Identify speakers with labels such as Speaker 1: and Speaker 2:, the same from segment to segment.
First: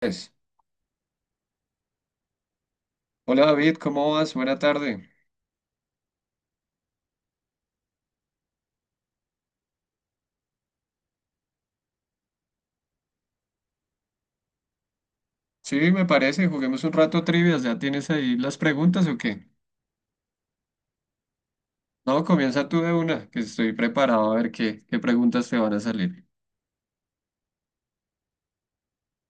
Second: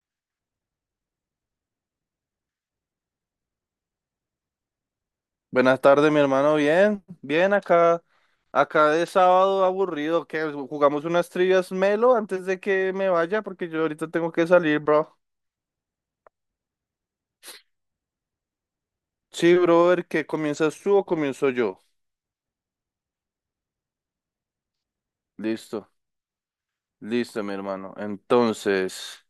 Speaker 1: Pues, hola, David, ¿cómo vas? Buena tarde.
Speaker 2: Buenas tardes, mi hermano. Bien, bien acá. Acá de sábado aburrido, que jugamos unas trivias melo antes de que me vaya porque yo ahorita tengo que salir, bro.
Speaker 1: Sí, me parece, juguemos un rato trivias. ¿Ya tienes ahí las preguntas o qué?
Speaker 2: Sí, brother, ¿qué comienzas tú o comienzo yo?
Speaker 1: No, comienza tú de una, que estoy preparado a ver qué preguntas te van a
Speaker 2: Listo,
Speaker 1: salir.
Speaker 2: listo, mi hermano. Entonces,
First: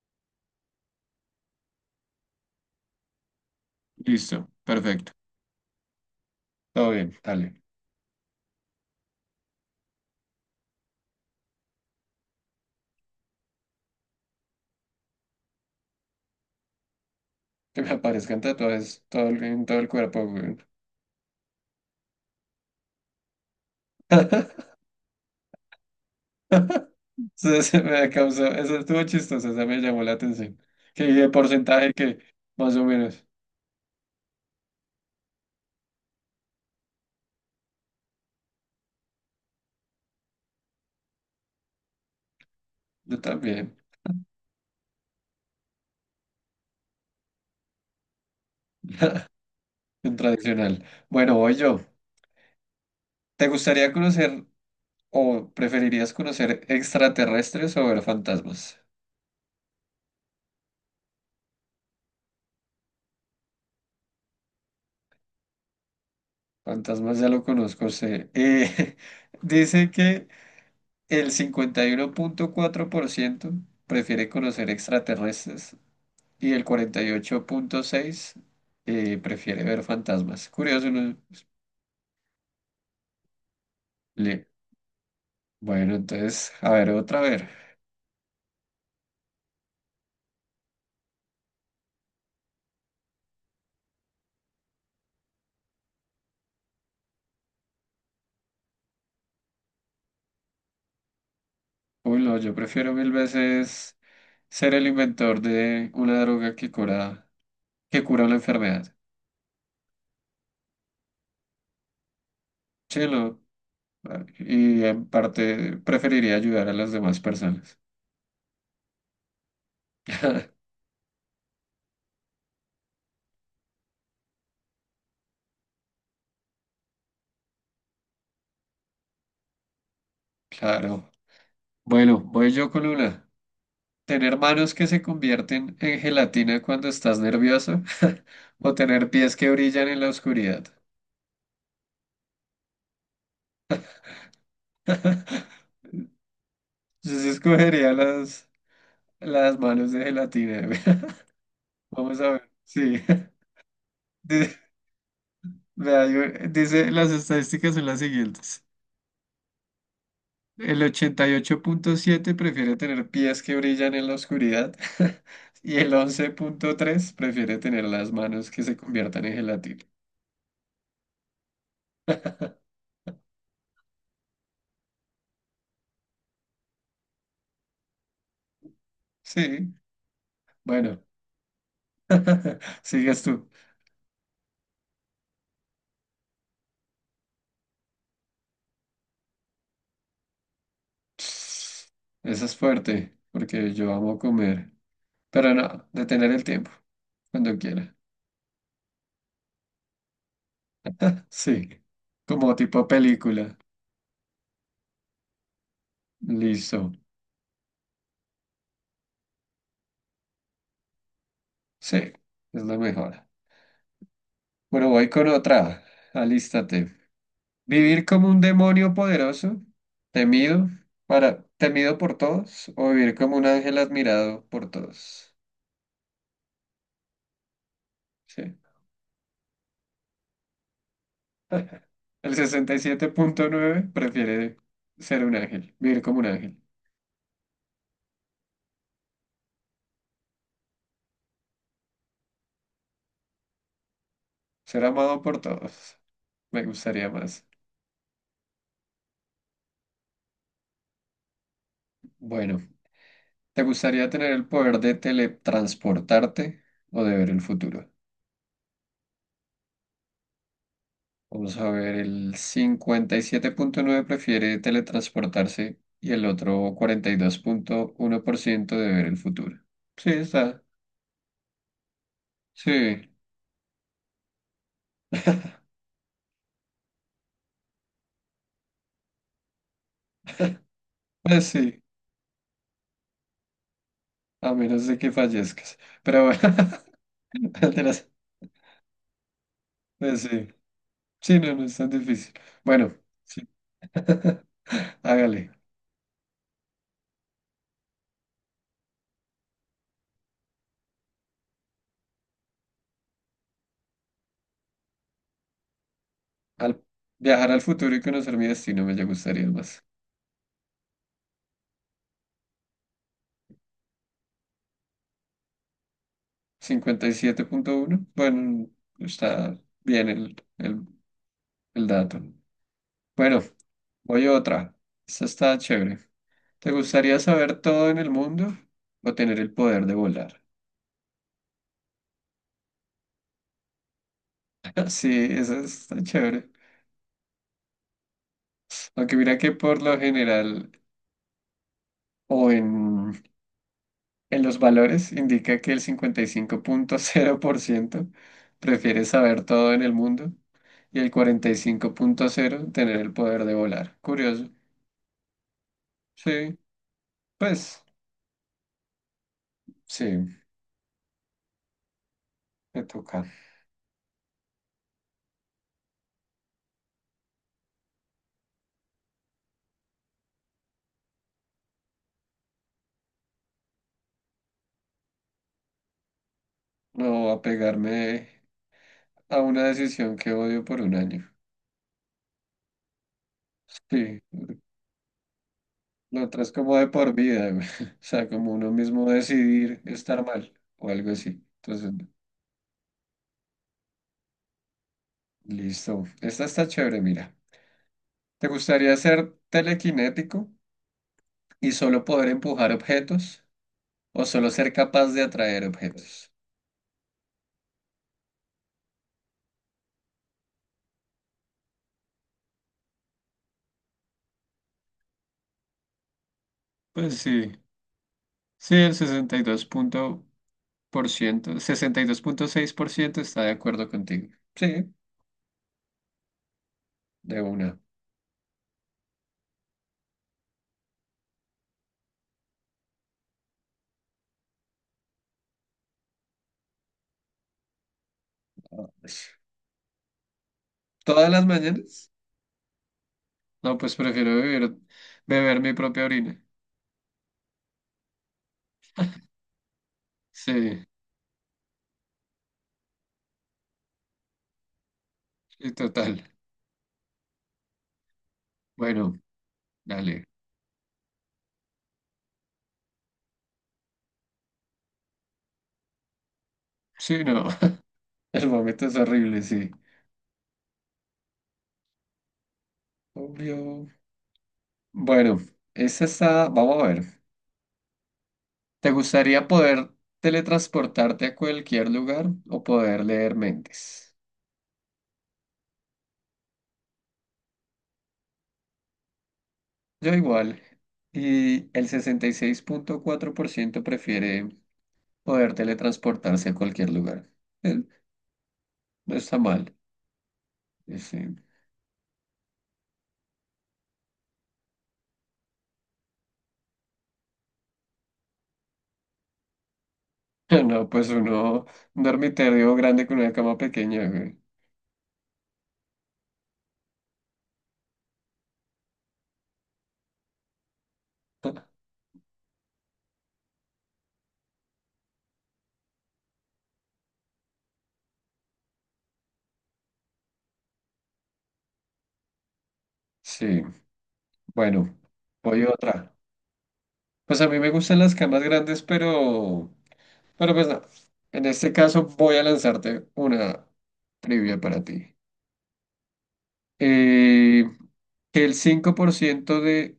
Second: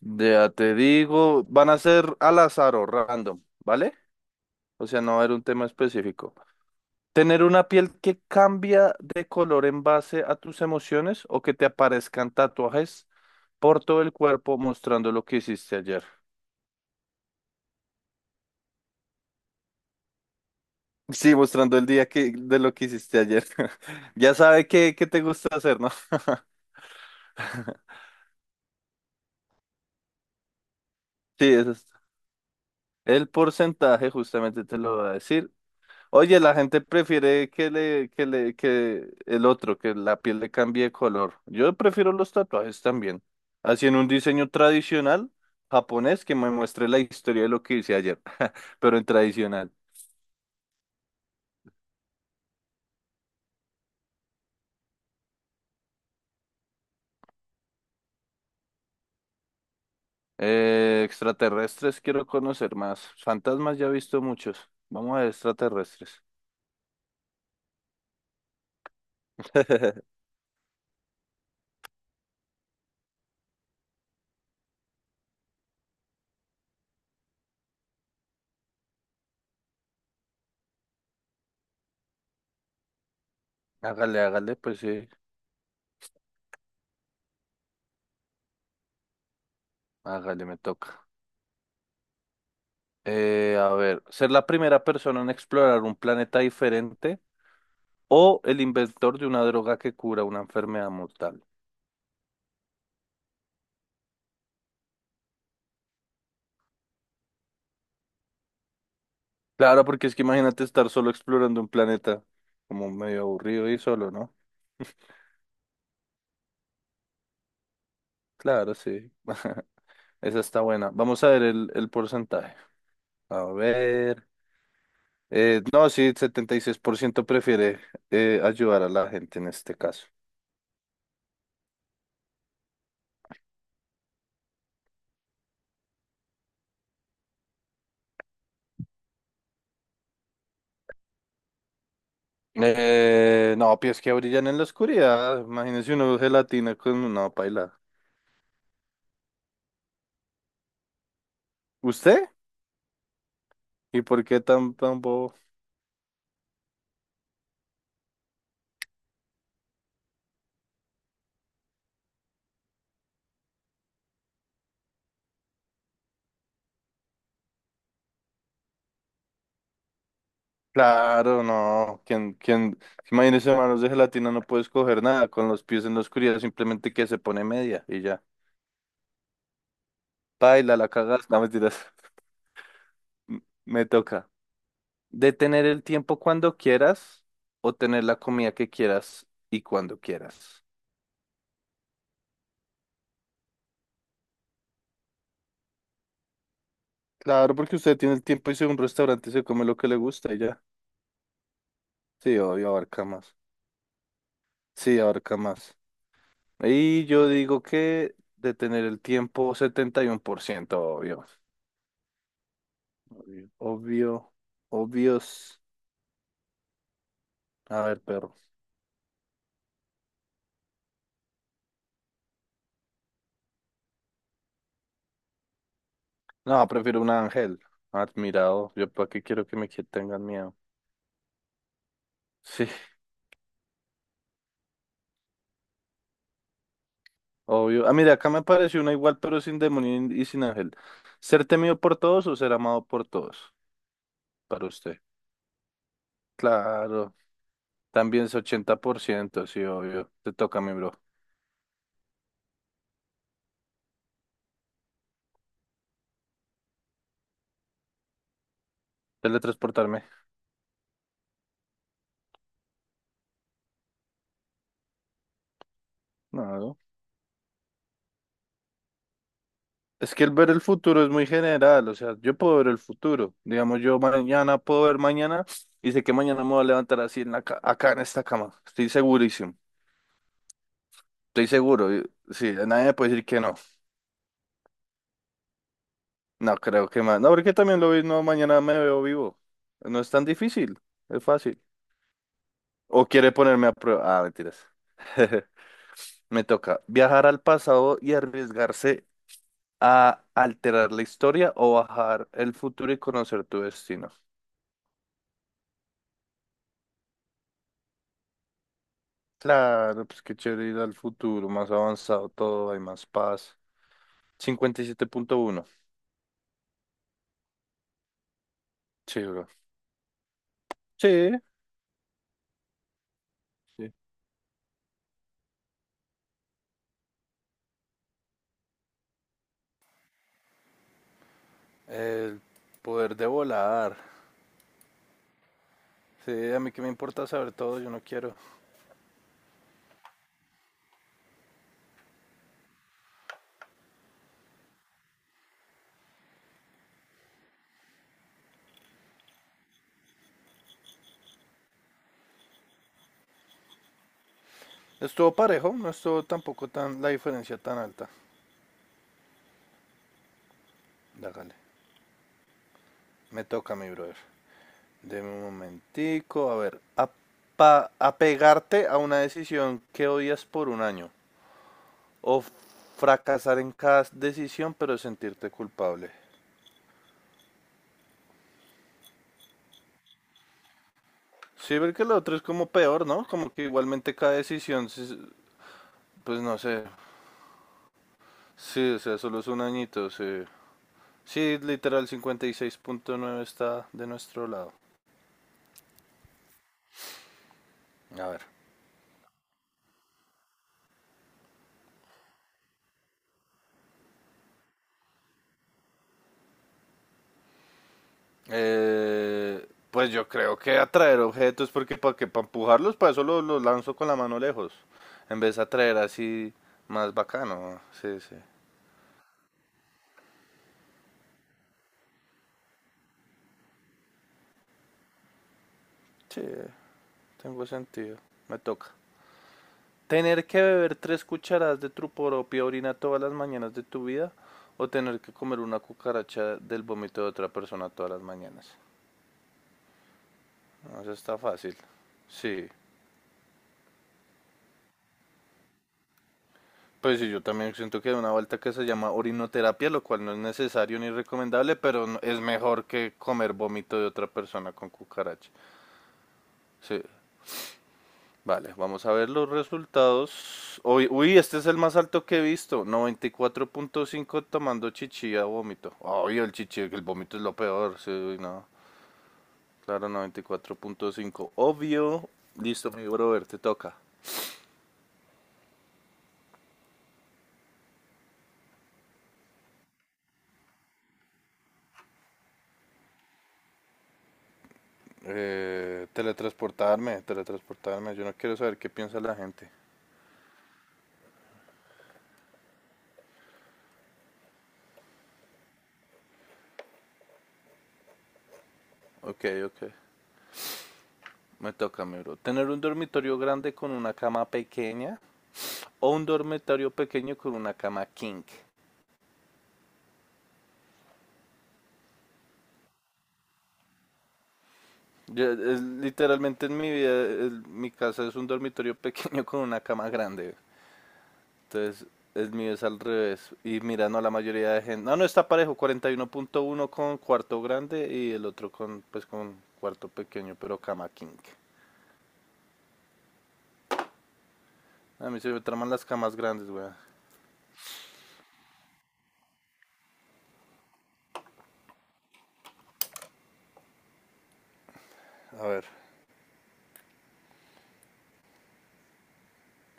Speaker 2: ya te digo, van a ser al azar o random, ¿vale?
Speaker 1: Listo,
Speaker 2: O sea,
Speaker 1: perfecto.
Speaker 2: no va a haber un tema específico.
Speaker 1: Todo bien,
Speaker 2: ¿Tener
Speaker 1: dale.
Speaker 2: una piel que cambia de color en base a tus emociones o que te aparezcan tatuajes por todo el cuerpo mostrando lo que hiciste ayer?
Speaker 1: Que me aparezcan tatuajes en todo el cuerpo, güey.
Speaker 2: Sí, mostrando el día que, de lo que hiciste ayer. Ya sabe qué te gusta hacer, ¿no?
Speaker 1: Se me causó, eso estuvo chistoso, esa me llamó la atención. Que dije
Speaker 2: Sí, eso es.
Speaker 1: porcentaje que más o menos.
Speaker 2: El porcentaje justamente te lo va a decir. Oye, la gente prefiere que el otro, que la piel le cambie de color. Yo prefiero los tatuajes
Speaker 1: Yo
Speaker 2: también.
Speaker 1: también,
Speaker 2: Así en un diseño tradicional japonés que me muestre la historia de lo que hice ayer, pero en tradicional.
Speaker 1: en tradicional. Bueno, voy yo. ¿Te gustaría conocer ¿O preferirías conocer extraterrestres o ver fantasmas?
Speaker 2: Extraterrestres quiero conocer más. Fantasmas ya he visto muchos. Vamos a ver extraterrestres.
Speaker 1: Fantasmas ya lo conozco, sé. Dice que el 51.4% prefiere conocer extraterrestres y el 48.6% prefiere ver fantasmas. Curioso, ¿no?
Speaker 2: Hágale,
Speaker 1: Le-
Speaker 2: hágale, pues sí.
Speaker 1: Bueno, entonces, a ver, otra vez.
Speaker 2: Hágale, me toca. A ver, ser la primera persona en explorar un planeta diferente o el inventor de una droga que cura una enfermedad mortal.
Speaker 1: Uy, no, yo prefiero mil veces ser el inventor de una droga que cura una enfermedad.
Speaker 2: Claro, porque es que imagínate estar solo explorando un planeta como medio
Speaker 1: Chelo.
Speaker 2: aburrido y solo, ¿no?
Speaker 1: Y en parte preferiría ayudar a las demás personas.
Speaker 2: Claro, sí. Esa está buena. Vamos a ver el porcentaje. A ver. No, sí, 76% prefiere ayudar a la gente en este caso.
Speaker 1: Claro. Bueno, voy yo con una. ¿Tener manos que se convierten en gelatina cuando estás nervioso? ¿O tener pies que brillan en la oscuridad?
Speaker 2: No, pies que brillan en la oscuridad. Imagínese uno gelatina con
Speaker 1: Yo sí
Speaker 2: una paila.
Speaker 1: escogería las manos de gelatina. Vamos
Speaker 2: ¿Usted?
Speaker 1: a ver. Sí.
Speaker 2: ¿Y por qué
Speaker 1: Dice,
Speaker 2: tan, tan bobo?
Speaker 1: vea, dice, las estadísticas son las siguientes. El 88.7 prefiere tener pies que brillan en la oscuridad y el 11.3 prefiere tener las manos que se conviertan en gelatina.
Speaker 2: Claro, no. ¿Quién, quién? Imagínese manos de gelatina, no puede escoger nada con los pies en la oscuridad, simplemente que se pone media y ya.
Speaker 1: Sí,
Speaker 2: Paila, la
Speaker 1: bueno,
Speaker 2: cagas. No, mentiras.
Speaker 1: sigues tú.
Speaker 2: Me toca. Detener el tiempo cuando quieras o tener la comida que quieras y cuando quieras.
Speaker 1: Esa es fuerte, porque yo amo comer, pero no, detener el tiempo,
Speaker 2: Claro,
Speaker 1: cuando
Speaker 2: porque
Speaker 1: quiera.
Speaker 2: usted tiene el tiempo y si un restaurante se come lo que le gusta y ya.
Speaker 1: Sí,
Speaker 2: Sí,
Speaker 1: como
Speaker 2: obvio,
Speaker 1: tipo
Speaker 2: abarca más.
Speaker 1: película.
Speaker 2: Sí, abarca más.
Speaker 1: Listo.
Speaker 2: Y yo digo que de tener el tiempo, 71%, obvio.
Speaker 1: Sí, es la mejor.
Speaker 2: Obvio, obvio,
Speaker 1: Bueno, voy con
Speaker 2: obvios.
Speaker 1: otra. Alístate.
Speaker 2: A ver,
Speaker 1: ¿Vivir como
Speaker 2: perro.
Speaker 1: un demonio poderoso, temido temido por todos, o vivir como un ángel admirado por todos?
Speaker 2: No, prefiero un ángel.
Speaker 1: Sí.
Speaker 2: Admirado. Yo para qué quiero que me tengan miedo.
Speaker 1: El
Speaker 2: Sí,
Speaker 1: 67.9 prefiere ser un ángel, vivir como un ángel,
Speaker 2: obvio. Ah, mira, acá me apareció una igual, pero sin demonio y sin ángel. ¿Ser temido por todos o ser amado por todos? Para
Speaker 1: ser
Speaker 2: usted.
Speaker 1: amado por todos. Me gustaría
Speaker 2: Claro.
Speaker 1: más.
Speaker 2: También es 80% sí, obvio. Te toca, mi bro.
Speaker 1: Bueno, ¿te gustaría tener el poder de teletransportarte o de ver el futuro?
Speaker 2: Teletransportarme.
Speaker 1: Vamos a ver, el 57.9 prefiere teletransportarse y el otro
Speaker 2: No.
Speaker 1: 42.1% de ver el futuro. Sí,
Speaker 2: Es que el ver el
Speaker 1: está.
Speaker 2: futuro es muy general, o sea, yo puedo ver el
Speaker 1: Sí,
Speaker 2: futuro. Digamos, yo mañana puedo ver mañana y sé que mañana me voy a levantar así en acá en esta cama. Estoy segurísimo.
Speaker 1: pues
Speaker 2: Estoy
Speaker 1: sí,
Speaker 2: seguro. Sí, nadie me puede decir que no.
Speaker 1: a menos de que fallezcas. Pero bueno,
Speaker 2: No creo que más. No, porque
Speaker 1: el
Speaker 2: también
Speaker 1: de
Speaker 2: lo vi,
Speaker 1: las-
Speaker 2: no, mañana me veo vivo. No es
Speaker 1: pues
Speaker 2: tan
Speaker 1: sí.
Speaker 2: difícil, es
Speaker 1: Sí, no,
Speaker 2: fácil.
Speaker 1: no es tan difícil. Bueno,
Speaker 2: O quiere
Speaker 1: sí.
Speaker 2: ponerme a prueba. Ah, mentiras.
Speaker 1: Hágale.
Speaker 2: Me toca viajar al pasado y arriesgarse a alterar la historia o bajar el futuro y conocer tu destino.
Speaker 1: Al viajar al futuro y conocer mi destino me ya gustaría más.
Speaker 2: Claro, pues qué chévere ir al futuro, más avanzado todo, hay más paz. 57.1.
Speaker 1: 57.1. Bueno,
Speaker 2: Sí, bro.
Speaker 1: está bien el, el,
Speaker 2: Sí.
Speaker 1: el dato. Bueno,
Speaker 2: Sí.
Speaker 1: voy a otra. Esta está chévere. ¿Te gustaría saber todo en el mundo o tener el poder de volar?
Speaker 2: El poder de volar.
Speaker 1: Sí, esa está chévere.
Speaker 2: Sí, a mí que me importa saber todo, yo no quiero.
Speaker 1: Aunque mira que por lo general o en los valores indica que el 55.0% prefiere saber todo en el mundo y el 45.0% tener el poder de volar. Curioso.
Speaker 2: Estuvo parejo, no estuvo
Speaker 1: Sí,
Speaker 2: tampoco tan la diferencia tan
Speaker 1: pues
Speaker 2: alta.
Speaker 1: sí,
Speaker 2: Dágale.
Speaker 1: me toca.
Speaker 2: Me toca, mi brother. Deme un momentico, a ver. Apegarte a una decisión que odias por un año o fracasar en cada decisión, pero sentirte culpable.
Speaker 1: No apegarme a una decisión que odio por un año.
Speaker 2: Sí, ver que lo otro es como peor, ¿no? Como que igualmente
Speaker 1: Sí,
Speaker 2: cada decisión, sí,
Speaker 1: lo
Speaker 2: pues
Speaker 1: otro es
Speaker 2: no
Speaker 1: como
Speaker 2: sé.
Speaker 1: de por vida, güey. O sea, como uno
Speaker 2: Sí, o
Speaker 1: mismo
Speaker 2: sea, solo es un
Speaker 1: decidir
Speaker 2: añito,
Speaker 1: estar
Speaker 2: sí.
Speaker 1: mal o algo así.
Speaker 2: Sí,
Speaker 1: Entonces,
Speaker 2: literal 56.9 está de nuestro lado.
Speaker 1: listo. Esta está chévere, mira.
Speaker 2: A ver.
Speaker 1: ¿Te gustaría ser telequinético y solo poder empujar objetos o solo ser capaz de atraer objetos?
Speaker 2: Pues yo creo que atraer objetos, porque para que para empujarlos, para eso los lanzo con la mano lejos. En vez de atraer así más
Speaker 1: Pues sí,
Speaker 2: bacano. Sí, sí.
Speaker 1: sí, el 62 punto por ciento, 62.6% está de acuerdo contigo. Sí,
Speaker 2: Sí,
Speaker 1: de
Speaker 2: tengo
Speaker 1: una.
Speaker 2: sentido. Me toca. Tener que beber 3 cucharadas de tu propia orina todas las mañanas de tu vida o tener que comer una cucaracha del vómito de otra persona todas las mañanas.
Speaker 1: Ah, pues,
Speaker 2: No, eso
Speaker 1: ¿todas
Speaker 2: está
Speaker 1: las
Speaker 2: fácil.
Speaker 1: mañanas?
Speaker 2: Sí.
Speaker 1: No, pues prefiero beber mi propia orina.
Speaker 2: Pues sí, yo también siento que hay una vuelta que se llama orinoterapia, lo cual no es
Speaker 1: Sí.
Speaker 2: necesario ni recomendable, pero es mejor que comer vómito de otra persona con cucaracha.
Speaker 1: Sí, total.
Speaker 2: Sí. Vale, vamos
Speaker 1: Bueno,
Speaker 2: a ver los
Speaker 1: dale.
Speaker 2: resultados. Uy, uy, este es el más alto que he visto. 94.5 tomando chichi a vómito. Obvio, el chichi, el
Speaker 1: Sí,
Speaker 2: vómito es
Speaker 1: no.
Speaker 2: lo peor. Sí,
Speaker 1: El
Speaker 2: no.
Speaker 1: momento es horrible, sí.
Speaker 2: Claro, 94.5. Obvio. Listo, mi brother, te
Speaker 1: Obvio.
Speaker 2: toca.
Speaker 1: Bueno, esta está. Vamos a ver. ¿Te gustaría poder teletransportarte a cualquier lugar o poder leer mentes?
Speaker 2: Teletransportarme, teletransportarme. Yo no quiero saber qué piensa la gente.
Speaker 1: Yo igual. Y el 66.4% prefiere poder teletransportarse a cualquier lugar. Eh, No está
Speaker 2: Ok,
Speaker 1: mal.
Speaker 2: ok.
Speaker 1: Sí.
Speaker 2: Me toca, mi bro. Tener un dormitorio grande con una cama pequeña o un dormitorio pequeño con una cama king.
Speaker 1: No, pues un dormitorio grande con una cama pequeña, güey.
Speaker 2: Literalmente en mi vida, mi casa es un dormitorio pequeño con una cama grande. Entonces, el mío es al revés. Y mira, no, la mayoría de gente. No, no está parejo. 41.1 con cuarto grande y el otro con, pues, con cuarto pequeño, pero cama king.
Speaker 1: Sí. Bueno,
Speaker 2: A mí se me
Speaker 1: voy
Speaker 2: traman las
Speaker 1: otra.
Speaker 2: camas grandes, weón.
Speaker 1: Pues a mí me gustan las camas grandes, pero pues no. En este caso voy a lanzarte una trivia para ti.
Speaker 2: A ver,
Speaker 1: Eh, que el 5% de,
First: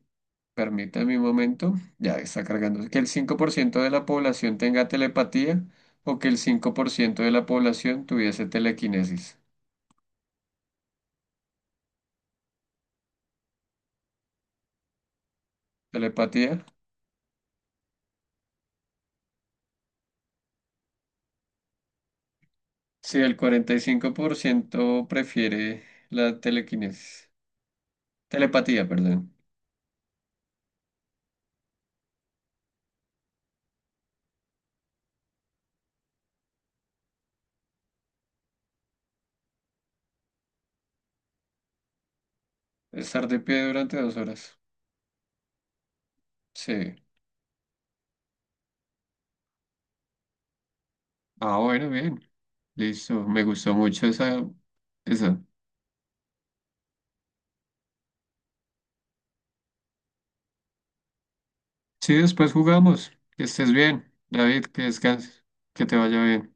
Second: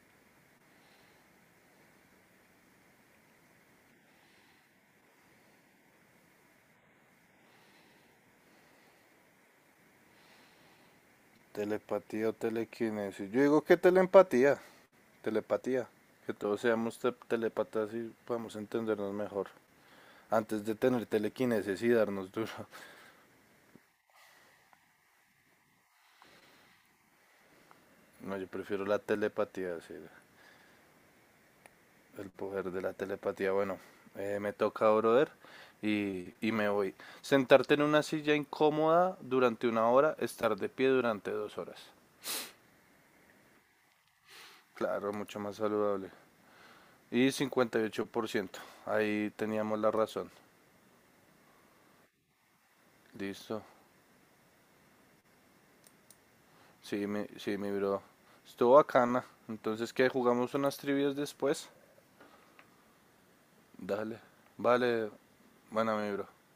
Speaker 1: permítame un momento, ya está cargando, que el 5% de la población tenga telepatía o que el 5% de la población tuviese telequinesis.
Speaker 2: telepatía o telequinesis. Yo digo que telepatía. Telepatía. Que todos
Speaker 1: ¿Telepatía?
Speaker 2: seamos telepatas y podamos entendernos mejor. Antes de tener telequinesis y darnos duro.
Speaker 1: Sí, el 45% prefiere la telequinesis.
Speaker 2: No, yo prefiero
Speaker 1: Telepatía,
Speaker 2: la
Speaker 1: perdón.
Speaker 2: telepatía, sí, el poder de la telepatía. Bueno, me toca, brother, y me voy. Sentarte en una silla incómoda durante una hora, estar de pie durante 2 horas.
Speaker 1: Estar de pie durante 2 horas.
Speaker 2: Claro, mucho más saludable.
Speaker 1: Sí.
Speaker 2: Y 58% ahí teníamos la razón.
Speaker 1: Ah, bueno, bien. Listo. Me
Speaker 2: Listo.
Speaker 1: gustó mucho esa.
Speaker 2: Sí, mi bro. Estuvo bacana. Entonces, ¿qué? ¿Jugamos unas trivias después?
Speaker 1: Sí, después jugamos. Que estés bien,
Speaker 2: Dale.
Speaker 1: David, que
Speaker 2: Vale.
Speaker 1: descanses. Que te
Speaker 2: Bueno, mi
Speaker 1: vaya
Speaker 2: bro.
Speaker 1: bien.